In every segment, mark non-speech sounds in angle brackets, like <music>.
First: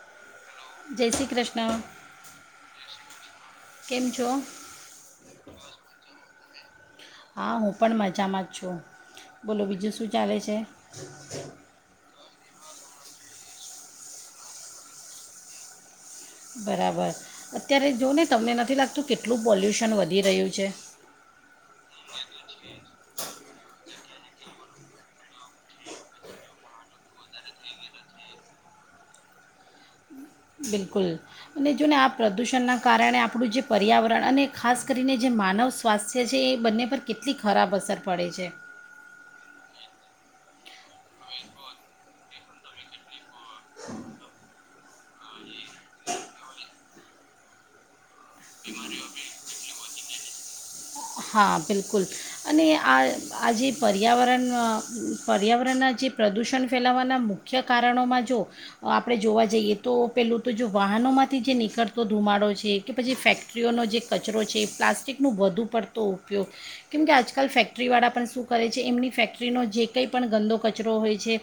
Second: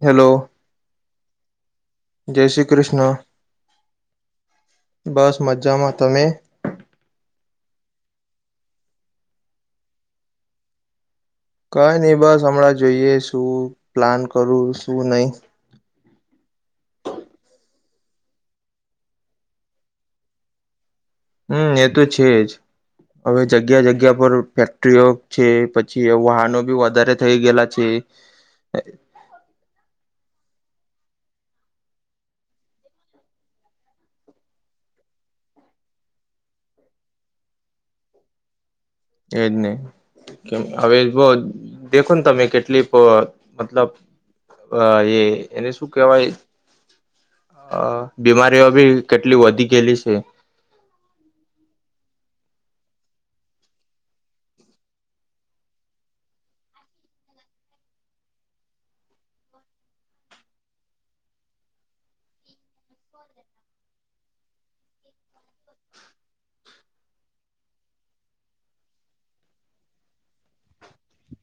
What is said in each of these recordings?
Hello. જય શ્રી ક્રષ્ણ. જય શ્રી ક્રષ્ણ. કેમ છો બસ મજામાં, તમે? હા હું પણ મજામાં જ છું, બોલો બીજું શું ચાલે છે? કંઈ ની બસ અમણાં જોઈએ શું પ્લાન કરું શું નઈ. બરાબર, અત્યારે જો ને તમને નથી લાગતું કેટલું પોલ્યુશન વધી રહ્યું છે? હમ્મ એ તો છે જ હવે જગ્યા જગ્યા પર ફેક્ટરીઓ છે પછી વાહનો બી વધારે થઈ ગેલા છે. બિલકુલ અને જો ને આ પ્રદૂષણના કારણે આપણું જે પર્યાવરણ અને ખાસ કરીને જે માનવ સ્વાસ્થ્ય છે, એ બંને પર કેટલી ખરાબ અસર પડે છે. એ જ ને, ક હવે બો જ દેખો ન તમે કેટલી <unintelligible> મતલબ અ અ એ એને શું કેહવાય? અ બીમારીઓ બી કેટલી વધી ગેલી સે. હા, બિલકુલ અને આ આ જે પર્યાવરણના પર્યાવરણના જે પ્રદૂષણ ફેલાવવાના મુખ્ય કારણોમાં જો આપણે જોવા જઈએ, તો પેલ્લુ તો જો વાહનોમાંથી જે નીકળતો ધુમાડો છે કે પછી ફેક્ટરીઓનો જે કચરો છે પ્લાસ્ટિકનું વધુ પડ તો ઉપયોગ, કેમકે આજકાલ ફેક્ટરીવાળા પણ શું કરે છે એમની ફેક્ટરીનો જે કંઈ પણ ગંદો કચરો હોય છે,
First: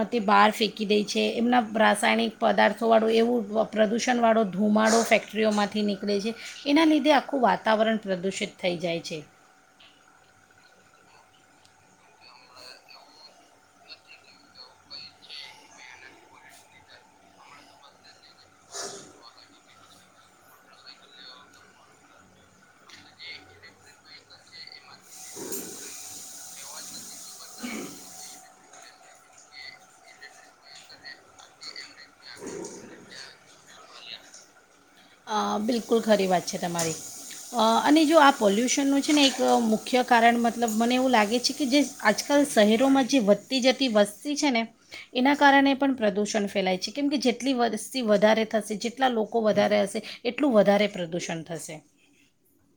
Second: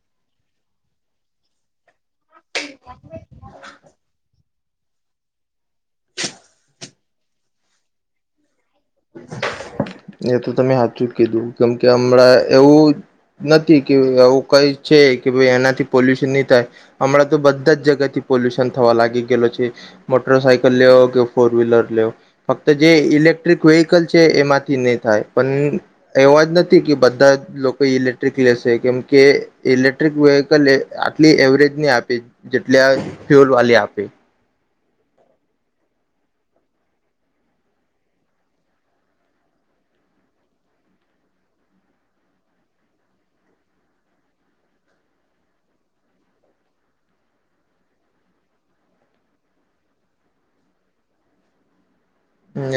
અ તે બહાર ફેંકી દે છે, એમના રાસાયણિક પદાર્થોવાળું એવું પ્ર પ્રદૂષનવાળો ધુમાડો ફેક્ટરીઓમાંથી નીકળે છે, એના લીધે આખું વાતાવરણ પ્રદૂષિત થઈ જાય છે. એ તો તમે સાાચું કીધું કેમ કે હમણાં એવું નથી કે આવું કઈ છે કે ભ એનાથી પોલ્યુશન નહી થાય, હમણાં તો બધા જ જગ્યા થી પોલ્યુશન થવા લાગી ગયેલો છે, મોટર સાાયકલ લેવ કે ફોર વ્હીલર લેવ ફક્ત જે ઇલેક્ટ્રિક વ્હકલ છે એમાં નહી થાય પણ એવા જ નથી કે બધા લોકો ઇલેક્ટ્રિક લેશે કેમ કે ઇલેક્ટ્રિક વેહકલ આટલી એવરેજ નહી આપે જેટલા ફ્યુલ વાલી આપે. બિલકુલ ખરી વાત છે તમારી, અને જો આ પોલ્યુશનનું છે ને એક મુખ્ય કારણ મતલબ મને એવું લાગે છે કે જે આજકાલ શહેરોમાં જે વધતી જતી વસ્તી છે ને, એના કારણે પણ પ્રદૂષણ ફેલાય છે કેમ કે જેટલી વસ્તી વધારે થશે જેટલા લોકો વધારે હશે એટલું વધારે પ્રદૂષણ થશે.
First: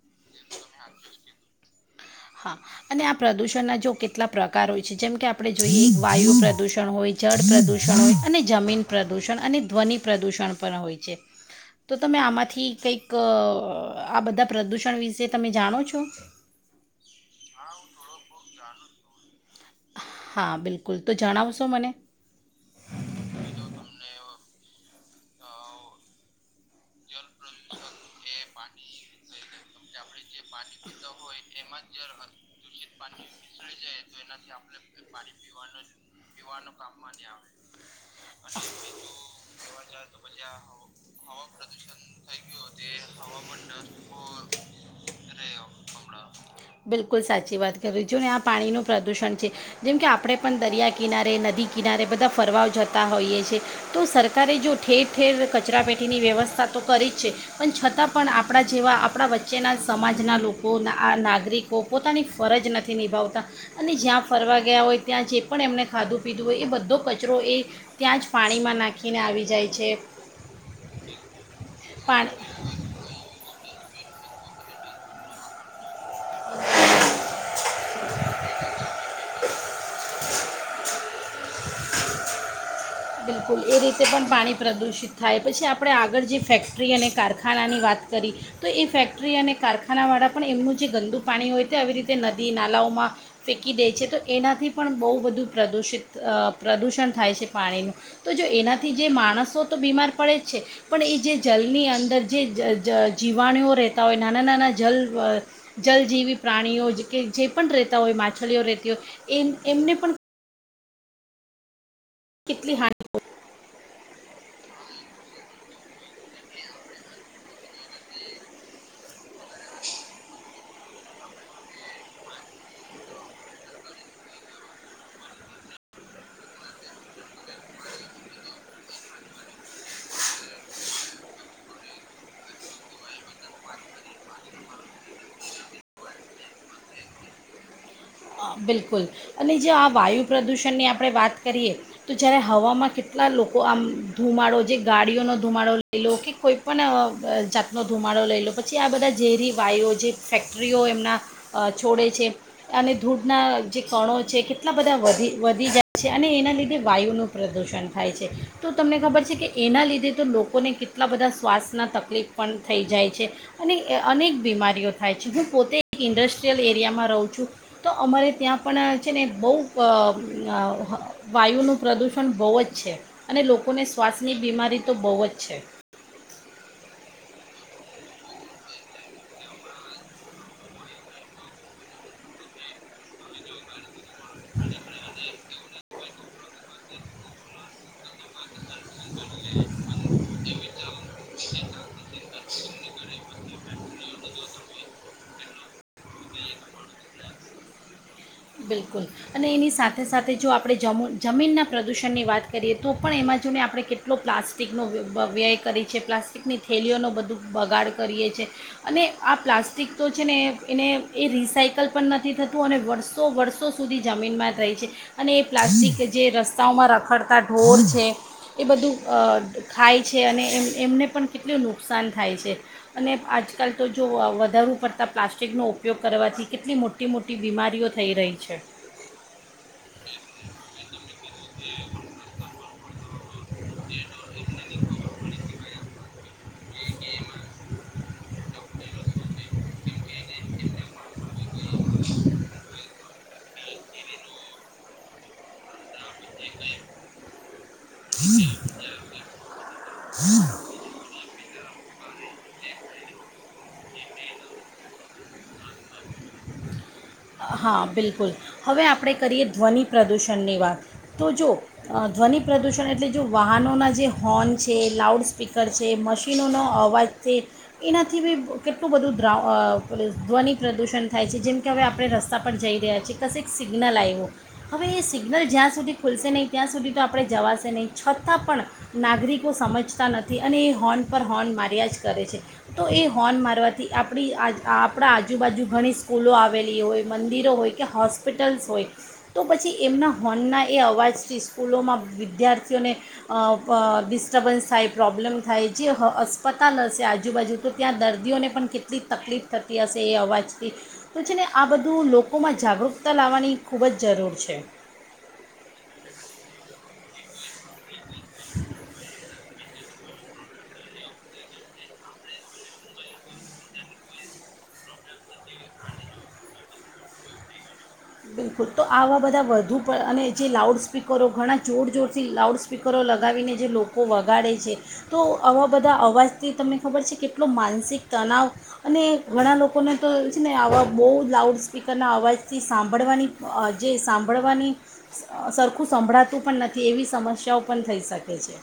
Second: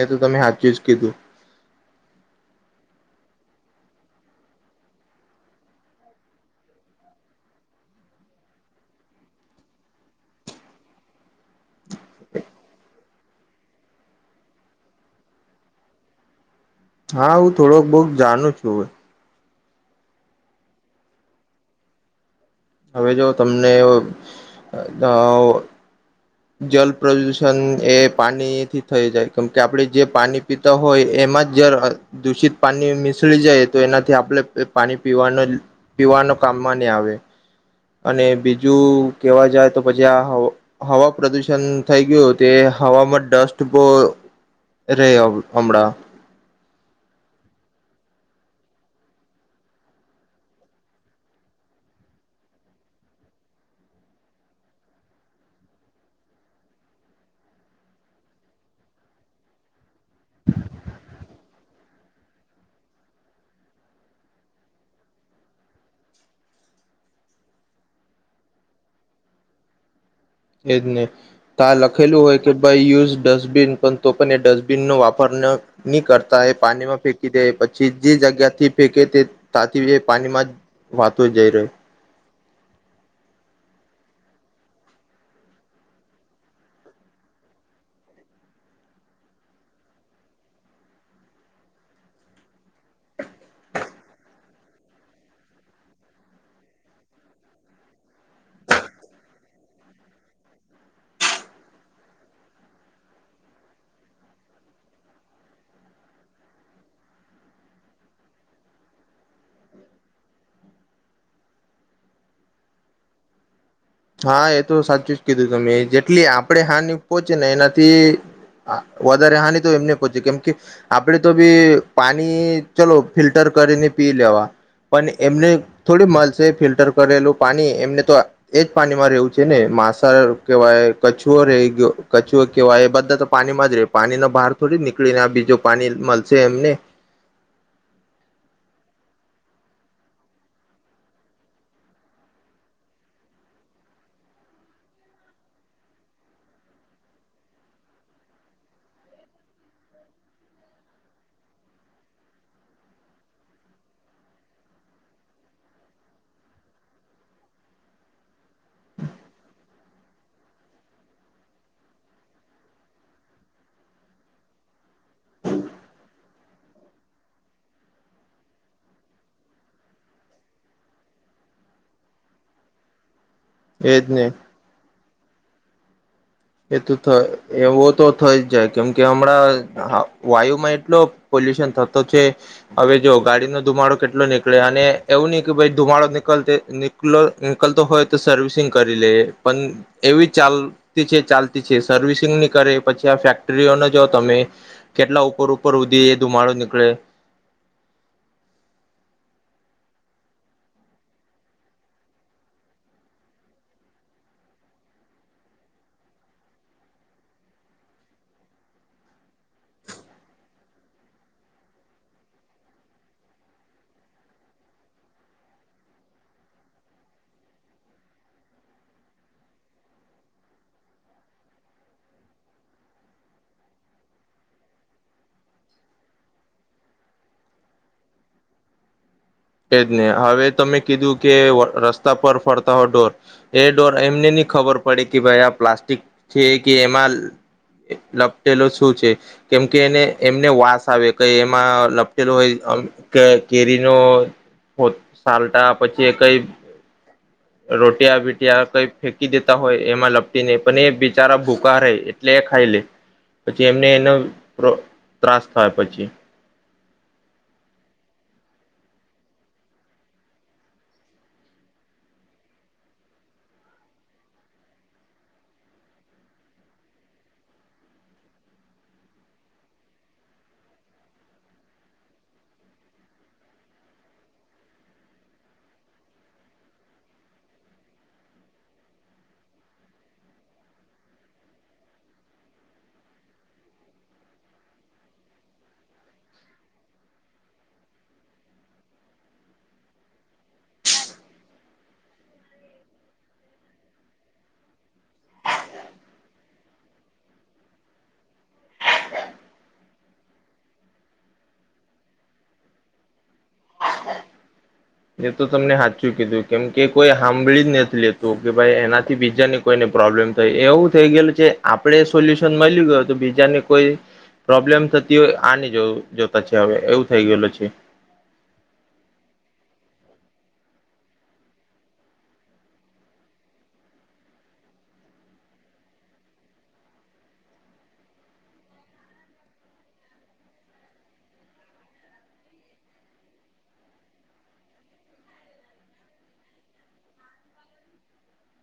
એ તો તમે સાચું જ કીધું હા અને આ પ્રદુષણના જો કેટલા પ્રકાર હોય છે જેમ કે આપણે જોઈએ વાયુ પ્રદુષણ હોય, જળ પ્રદુષણ હોય અને જમીન પ્રદુષણ અને ધ્વનિ પ્રદુષણ પણ હોય છે. તો તમે આમાંથી કંઈક ક આ બધા પ્રદૂષણ વિશે તમે જાણો છો? હા હું થોડોક બોક જાણુ છું, હવે હા બિલકુલ તો જણાવશો મને? હવે જો તમને અ જલ પ્રદૂષણ એ પાણી થી થઈ જાય કેમ કે આપણે જે પાણી પીતા હોય એમાં જ જ દૂષિત પાણી મસળી જાય તો એનાથી આપણે પાણી પીવા પીવાનો કામમાં નહી આવે. અને બીજું કેવા જાય તો પછી આ હવ હવા પ્રદુષણ થઈ ગયું તે હવામાં ડસ્ટ બહ રહે હમણાં <unintelligible> બિલકુલ સાચી વાત. કર જો ને આ પાણીનું પ્રદૂષણ છે, જેમ કે આપણે પણ દરિયા કિનારે, નદી કિનારે, બધા ફરવાઓ જતા હોઈએ છેએ તો સરકારે જો ઠેર ઠેર કચરા પેટીની વ્યવસ્થા તો કરી જ છે, પણ છતાં પણ આપણા જેવા આપણા વચ્ચેના સમાજના લોકો આ નાગરિકો પોતાની ફરજ નથી નિભાવતા, અને જ્યાં ફરવા ગયા હોય ત્યાં જે પણ એમને ખાધું પીધું હોય એ બધો કચરો એ ત્યાં જ પાણીમાં નાખીને આવી જાય છે. એજ નહી તા લખેલું પાણી હોય કે ભાઈ યુઝ ડસ્ટબિન, પણ તો પણ એ ડસ્ટબિન ન વાપર ન ની કરતા એ પાણીમાં ફેંકી દે પછી જે જગ્યા થી ફેંકે તે તાથી પાણીમાં વાતો જઈ રહ્યો. બિલકુલ એ રીતે પણ પાણી પ્રદૂષિત થાય પછી આપણે આગળ જે ફેક્ટરી અને કારખાનાની વાત કરી, તો એ ફેક્ટરી અને કારખાનાવાળા પણ એમનું જે ગંદુ પાણી હોય તે આવી રીતે નદી નાલાઓમાં, ફેંકી દે છે તો એનાથી પણ બહુ બધું પ્રદૂષિત પ્રદૂષણ થાય છે પાણીનું. તો જો એનાથી જે માણસો તો બીમાર પડે જ છે, પણ એ જે જલની અંદર જે જ જ જીવાણુઓ રહેતા હોય નાના નાના જલ જલજીવી પ્રાણીઓ કે જે પણ રહેતા હોય માછલીઓ રહેતી હોય, એ એમને પણ કેટલી હાની હા એ તો સાચું જ કીધું તમે જેટલી આપણે હાની પોહોંચે ને એનાથી વધારે હાની તો એમને પોહોંચે કેમ કે, આપડે તો બી પાણી ચલો ફિલ્ટર કરીને પી લેવા, પણ એમને થોડી મળશે ફિલ્ટર કરેલું પાણી એમને તો એજ પાણીમાં રહેવું છે ને માંસા કેવાય કછુઓ રહી ગયો કછુઓ કેહેવાય એ બધા તો પાણીમાં જ રેય પાણીનો બહાર થોડી નીકળીને આ બીજું પાણી મળશે એમને. બિલકુલ, અને જો આ વાયુ પ્રદૂષણની આપણે વાત કરીએ તો જ્યારે હવામાં કેટલા લોકો આમ ધુમાડો જે ગાડીઓનો ધુમાડો લઈ લો કે કોઈપણ જાતનો ધુમાડો લઈ લો પછી આ બધા ઝેરી વાયુ જે ફેક્ટરીઓ એમના, છોડે છે અને ધૂધના જે કણો છે કેટલા બધા વધી વધી જાય છે અને એના લીધે વાયુનું પ્રદૂષણ થાય છે, તો તમને ખબર છે કે એના લીધે તો લોકોને કેટલા બધા શ્વાસના તકલીફ પણ થઈ જાય છે, અને અનેક બીમારીઓ થાય છે હું પોતે એક ઇન્ડસ્ટ્રીયલ એરિયામાં રહું છું. તો અમારે ત્યાં પણ છે ને બહુ અ વાયુનું પ્રદૂષણ બહુ જ છે. અને લોકોને એજ ને શ્વાસની બીમારી તો બહુ જ. છે. એ તો થ એવો તો થઈ જ જાય કેમ કે હમણાં વાયુમાં એટલો પોલ્યુશન થતો છે, હવે જો ગાડીનો ધુમાડો કેટલો નીકળે અને એવું નહી કે ભાઈ ધુમાડો નીકળ ની નીકળતો હોય તો સર્વિસિંગ કરે. લે પણ એવી ચાલ તી છે ચાલતી. છે સર્વિસિંગ ની કરે, પછી આ ફેક્ટરીઓને જ તમે, કેટલા ઉપર ઉપર ઉધી એ ધુમાડો નીકળે. બિલકુલ, અને એની સાથે સાથે જો આપણે જમ જમીનના પ્રદૂષણની વાત કરીએ તો પણ એમાં જોઈને આપણે કેટલો પ્લાસ્ટિકનો વ્યય કરીએ છીએ પ્લાસ્ટિકની થેલીઓનો બધું બગાડ કરીએ છીએ, અને આ પ્લાસ્ટિક તો છે ને એને એ રિસાયકલ પણ નથી થતું અને વર્ષ સો વર્ષો સુધી જમીનમાં થાય છે, અને એ પ્લાસ્ટિક જે રસ્તાઓમાં રખડતા ઢોર છે, એ બધું અ ખાય છે અને એમ એમને પણ કેટલું નુકસાન થાય છે, અને આજકાલ તો જો વધારું પડતાં પ્લાસ્ટિકનો ઉપયોગ કરવાથી કેટલી મોટી મોટી બીમારીઓ. થઈ રહી છે. એજ ને, હવે તમે કીધું. કે રસ્તા પર ફરતા હોય ઢોર. એ ઢોર એમને નહી ખબર પડી કે ભાઈ આ પ્લાસ્ટિક. છે. કે એમાં. લપટેલો શું છે કેમકે એને એમને વાસ આવે ક એમાં લપટેલો હોય અ કેરીનો. ઓ સાલટા પછી એ કઈ. રોટિયા બીટિયા કઈ ફેંકી દેતા હોય એમાં લપટી ને પણ એ બિચારા ભૂખ. <unintelligible> એટલે એ ખાઈ લે પછી એમને રો એનો ત્રાસ થાય પછી. હા બિલકુલ, હવે આપણે કરીએ ધ્વનિ પ્રદૂષણની વાત. તો જો ધ્વનિ પ્રદૂષણ એટલે જો વાહનોના જે હોર્ન છે, લાઉડ સ્પીકર છે, મશીનોનો અવાજ થી, એનાથી બી કેટલું બધું દ્રા અહ પેલી ધ્વનિ પ્રદૂષણ થાય છે જેમ કે હવે આપણે રસ સ્તા પર જઈ રહ્યા છી, કશેક સિગ્નલ આવ્યું, હવે એ સિગ્નલ જ્યાં સુધી ખુલશે નહીં ત્યાં સુધી તો આપણે જવાશે નહીં છતાં પણ નાગરિકો સમજતા નથી અને એ હોર્ન પર હોર્ન માર્યા જ કરે છે. તો એ હોર્ન મારવાથી આપણી આ આજ આપણા આજુબાજુ ઘણી સ્કૂલો આવેલી હોય મંદિરો હોય કે હોસ્પિટલ્સ હોય તો પછી એમના હોર્નના એ અવાજથી સ્કૂલોમાં વિદ્યાર્થીઓને અહ અહ ડિસ્ટર્બન્સ થાય, પ્રોબ્લેમ થાય, જે અસ્પતાલ હશે આજુબાજુ તો ત્યાં દર્દીઓને પણ કેટલીક તકલીફ થતી હશે એ અવાજથી, તો છે ને આ બધ ધું લોકોમાં જાગૃકતા લાવવાની ખૂબ જ જરૂર છે. એ તો તમને હાચું કીધું, કેમ કે કોઈ હામ <unintelligible> નથી લેતું કે ભાઈ એનાથી બીજાને કોઈને પ્રોબ્લેમ થાય એવું થઈ ગયેલું છે આપડે સોલ્યુશન મળી ગયો તો બીજાને કોઈ પ્રોબ્લેમ થતી હોય આ નહી જોઉ જોતા છે હવે એવું થઈ ગયેલું છે. બિલકુલ તો આવા બધા વધુ પણ અને જે લાઉડ સ્પીકરો ઘણા જોર જોરથી લાઉડ સ્પીકરો લગાવીને જે લોકો વગાડે છે, તો આવા બધા અવાજથી તમને ખબર છે કેટલો માનસિક તનાવ અને ઘણા લોકોને તો છે ને આવા બહુ લાઉડ સ્પીકરના અવાજથી સાંભળવાની અહ જે સાંભળવાની સ સરખું સંભળાતું પણ નથી એવી સમસ્યાઓ પણ થઈ શકે છે.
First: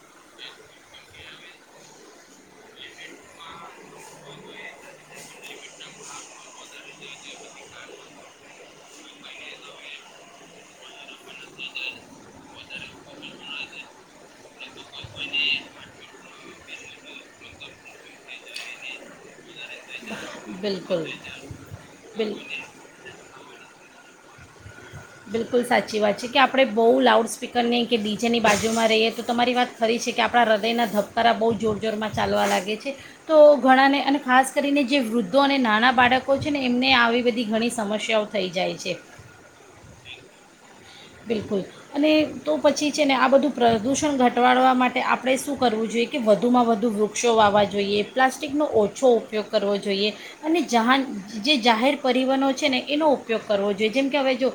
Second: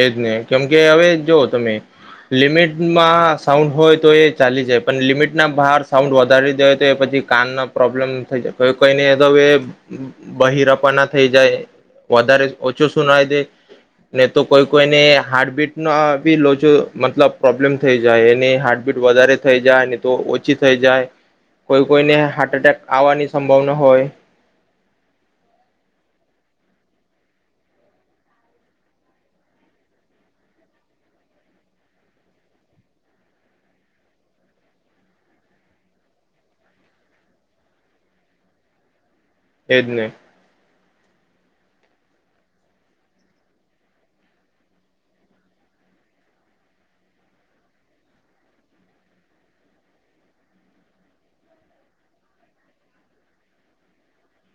એજ ને કેમ કે હવે જો તમે લિમિટમાં સાઉન્ડ હોય તો એ ચાલી જાય પણ લિમિટ ના બહાર સાઉન્ડ વધારી દે હોય તો એ પછી કાન ના પ્રોબ્લેમ થઈ જાય, કોઈ કોઈને તો હવે બહેરપાના થઈ જાય, વધારે ઓછું સુુંનાઈ દે ને તો કોઈ કોઈને હાર્ટબીટ નો અહ બી લોચો મતલબ પ્રોબ્લેમ થઈ જાય એની હાર્ટબીટ વધારે થઈ જાય. તો ઓછી થઈ બિલકુલ જાય, કોઈ-કોઈને બિલ હાર્ટ એટેક આવવાની સંભાવના હોય. બિલકુલ સાચી વાત છે કે આપણે બહુ લાઉડસ્પીકરની કે ડી જેની બાજુમાં રહીએ તો તમારી વાત ખરી છે કે આપણા હૃદયના ધબકારા બહુ જોર જોરમાં ચાલવા લાગે છે, તો ઘણાને અને ખાસ કરીને જે વૃદ્ધો અને નાના બાળકો છે ને એમને આવી બધી ઘણી સમસ્યાઓ થઈ જાય છે. એજને. બિલકુલ અને તો પછી છે ને આ બધું પ્રદૂષણ ઘટવાડવા માટે આપણે શું કરવું જોઈએ કે વધુમાં વધુ વૃક્ષો વાવવા જોઈએ, પ્લાસ્ટિકનો ઓછો ઉપયોગ કરવો જોઈએ, અને જહાન જે જાહેર પરિવહનો છે ને એનો ઉપયોગ કરવો જોઈએ જેમકે હવે જો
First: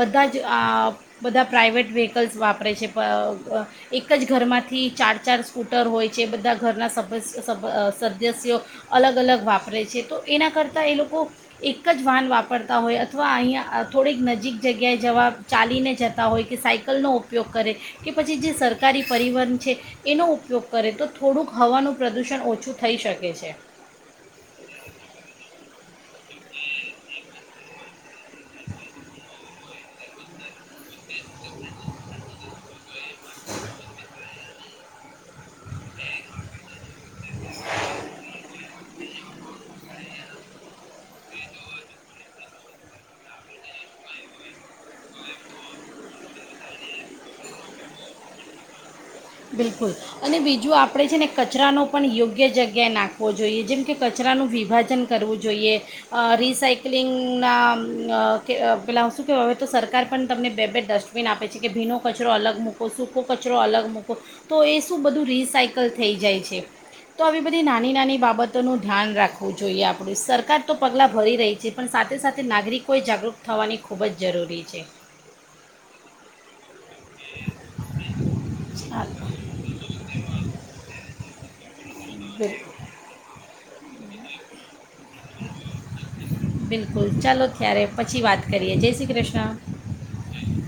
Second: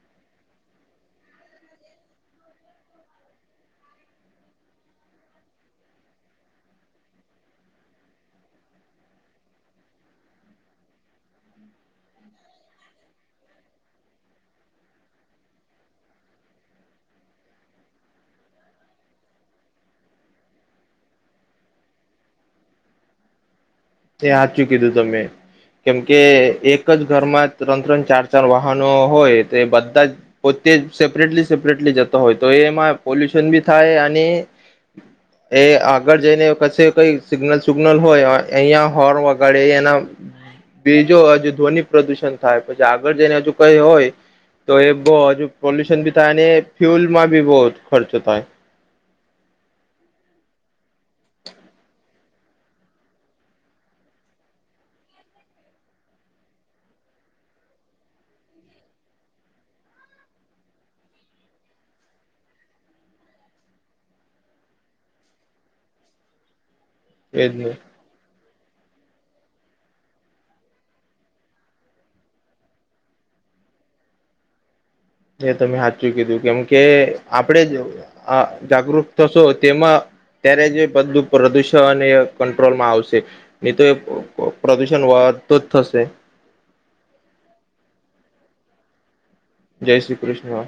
બધા જ અહ બધા પ્રાઇવેટ વ્હીકલ્સ વાપરે છે બ બ એક જ ઘરમાંથી ચાર-ચાર સ્કૂટર હોય છે, બધા ઘરના સભસ સભ અહ સદસ્યો અલગ અલગ વાપરે છે, તો એના કરતાં એ લોકો એક જ વાહન વાપરતા હોય અથવા અહીંયા થોડીક નજીક જગ્યાએ જવા ચાલીને જતા હોય કે સાયકલનો ઉપયોગ કરે કે પછી જે સરકારી પરિવહન છે એનો ઉપયોગ કરે તો થોડુંક હવાનું પ્રદૂષણ ઓછું થઈ શકે છે. એ હાચું કીધું તમે, કેમ કે એક જ ઘરમાં ત્રણ-ત્રણ ચાર-ચાર વાહનો હોય તો એ બધા જ પોતે સેપરેટલી સેપરેટલી જતો હોય તો એમાં પોલ્યુશન બી થાય, અને એ આગળ જઈને ક કઈ સિગ્નલ સુગ્નલ હોય. અહં હોર્ન વગાડે એના બીજો હજુ ધ્વનિ પ્રદુષણ થાય પછી આગળ જને હજુ કઈ હોય તો એ બહ હજુ પોલ્યુશન બી થાય અને ફ્યુલમાં બી બહ ખર્ચો થાય. બિલકુલ, અને બીજું આપણે છે ને કચરાનો પણ યોગ્ય જગ્યાએ નાખવો જોઈએ જેમ કે કચરાનું વિભાજન કરવું જોઈએ અ રિસઇકલિંગના અ પેલાં શું કહેવા તો સરકાર પણ તમને બે બે ડસ્ટબિન આપે છે કે ભીનો કચરો અલગ મૂકો સૂકો કચરો અલગ મૂક. કો તો એ શું બધું રિસાયકલ થઈ જાય છે. તો આવી એજ બધી નાની નાની બાબત નું ધ્યાન રાખવું જોઈએ આપડું સરકાર તો પગલા ભરી રહી છે પણ સાથે સાથે નાગરિકોએ જાગૃત થવાની ખૂબ જ જરૂરી છે. એ તમે હાચું કીધું કેમ કે આપણેે જ અ હા જાગૃત થશો તેમાં ત્યારે જે બધું પ્રદૂષ ત અને બિલકુલ કંટ્રોલ માં આવશે. એ તો એ પ્ર પ્રદૂષ બિલકુલ ચાલો ત્યારે પછી વાત કરીએ જૈસી ક્રશ જય શ્રી કૃષ્ણ.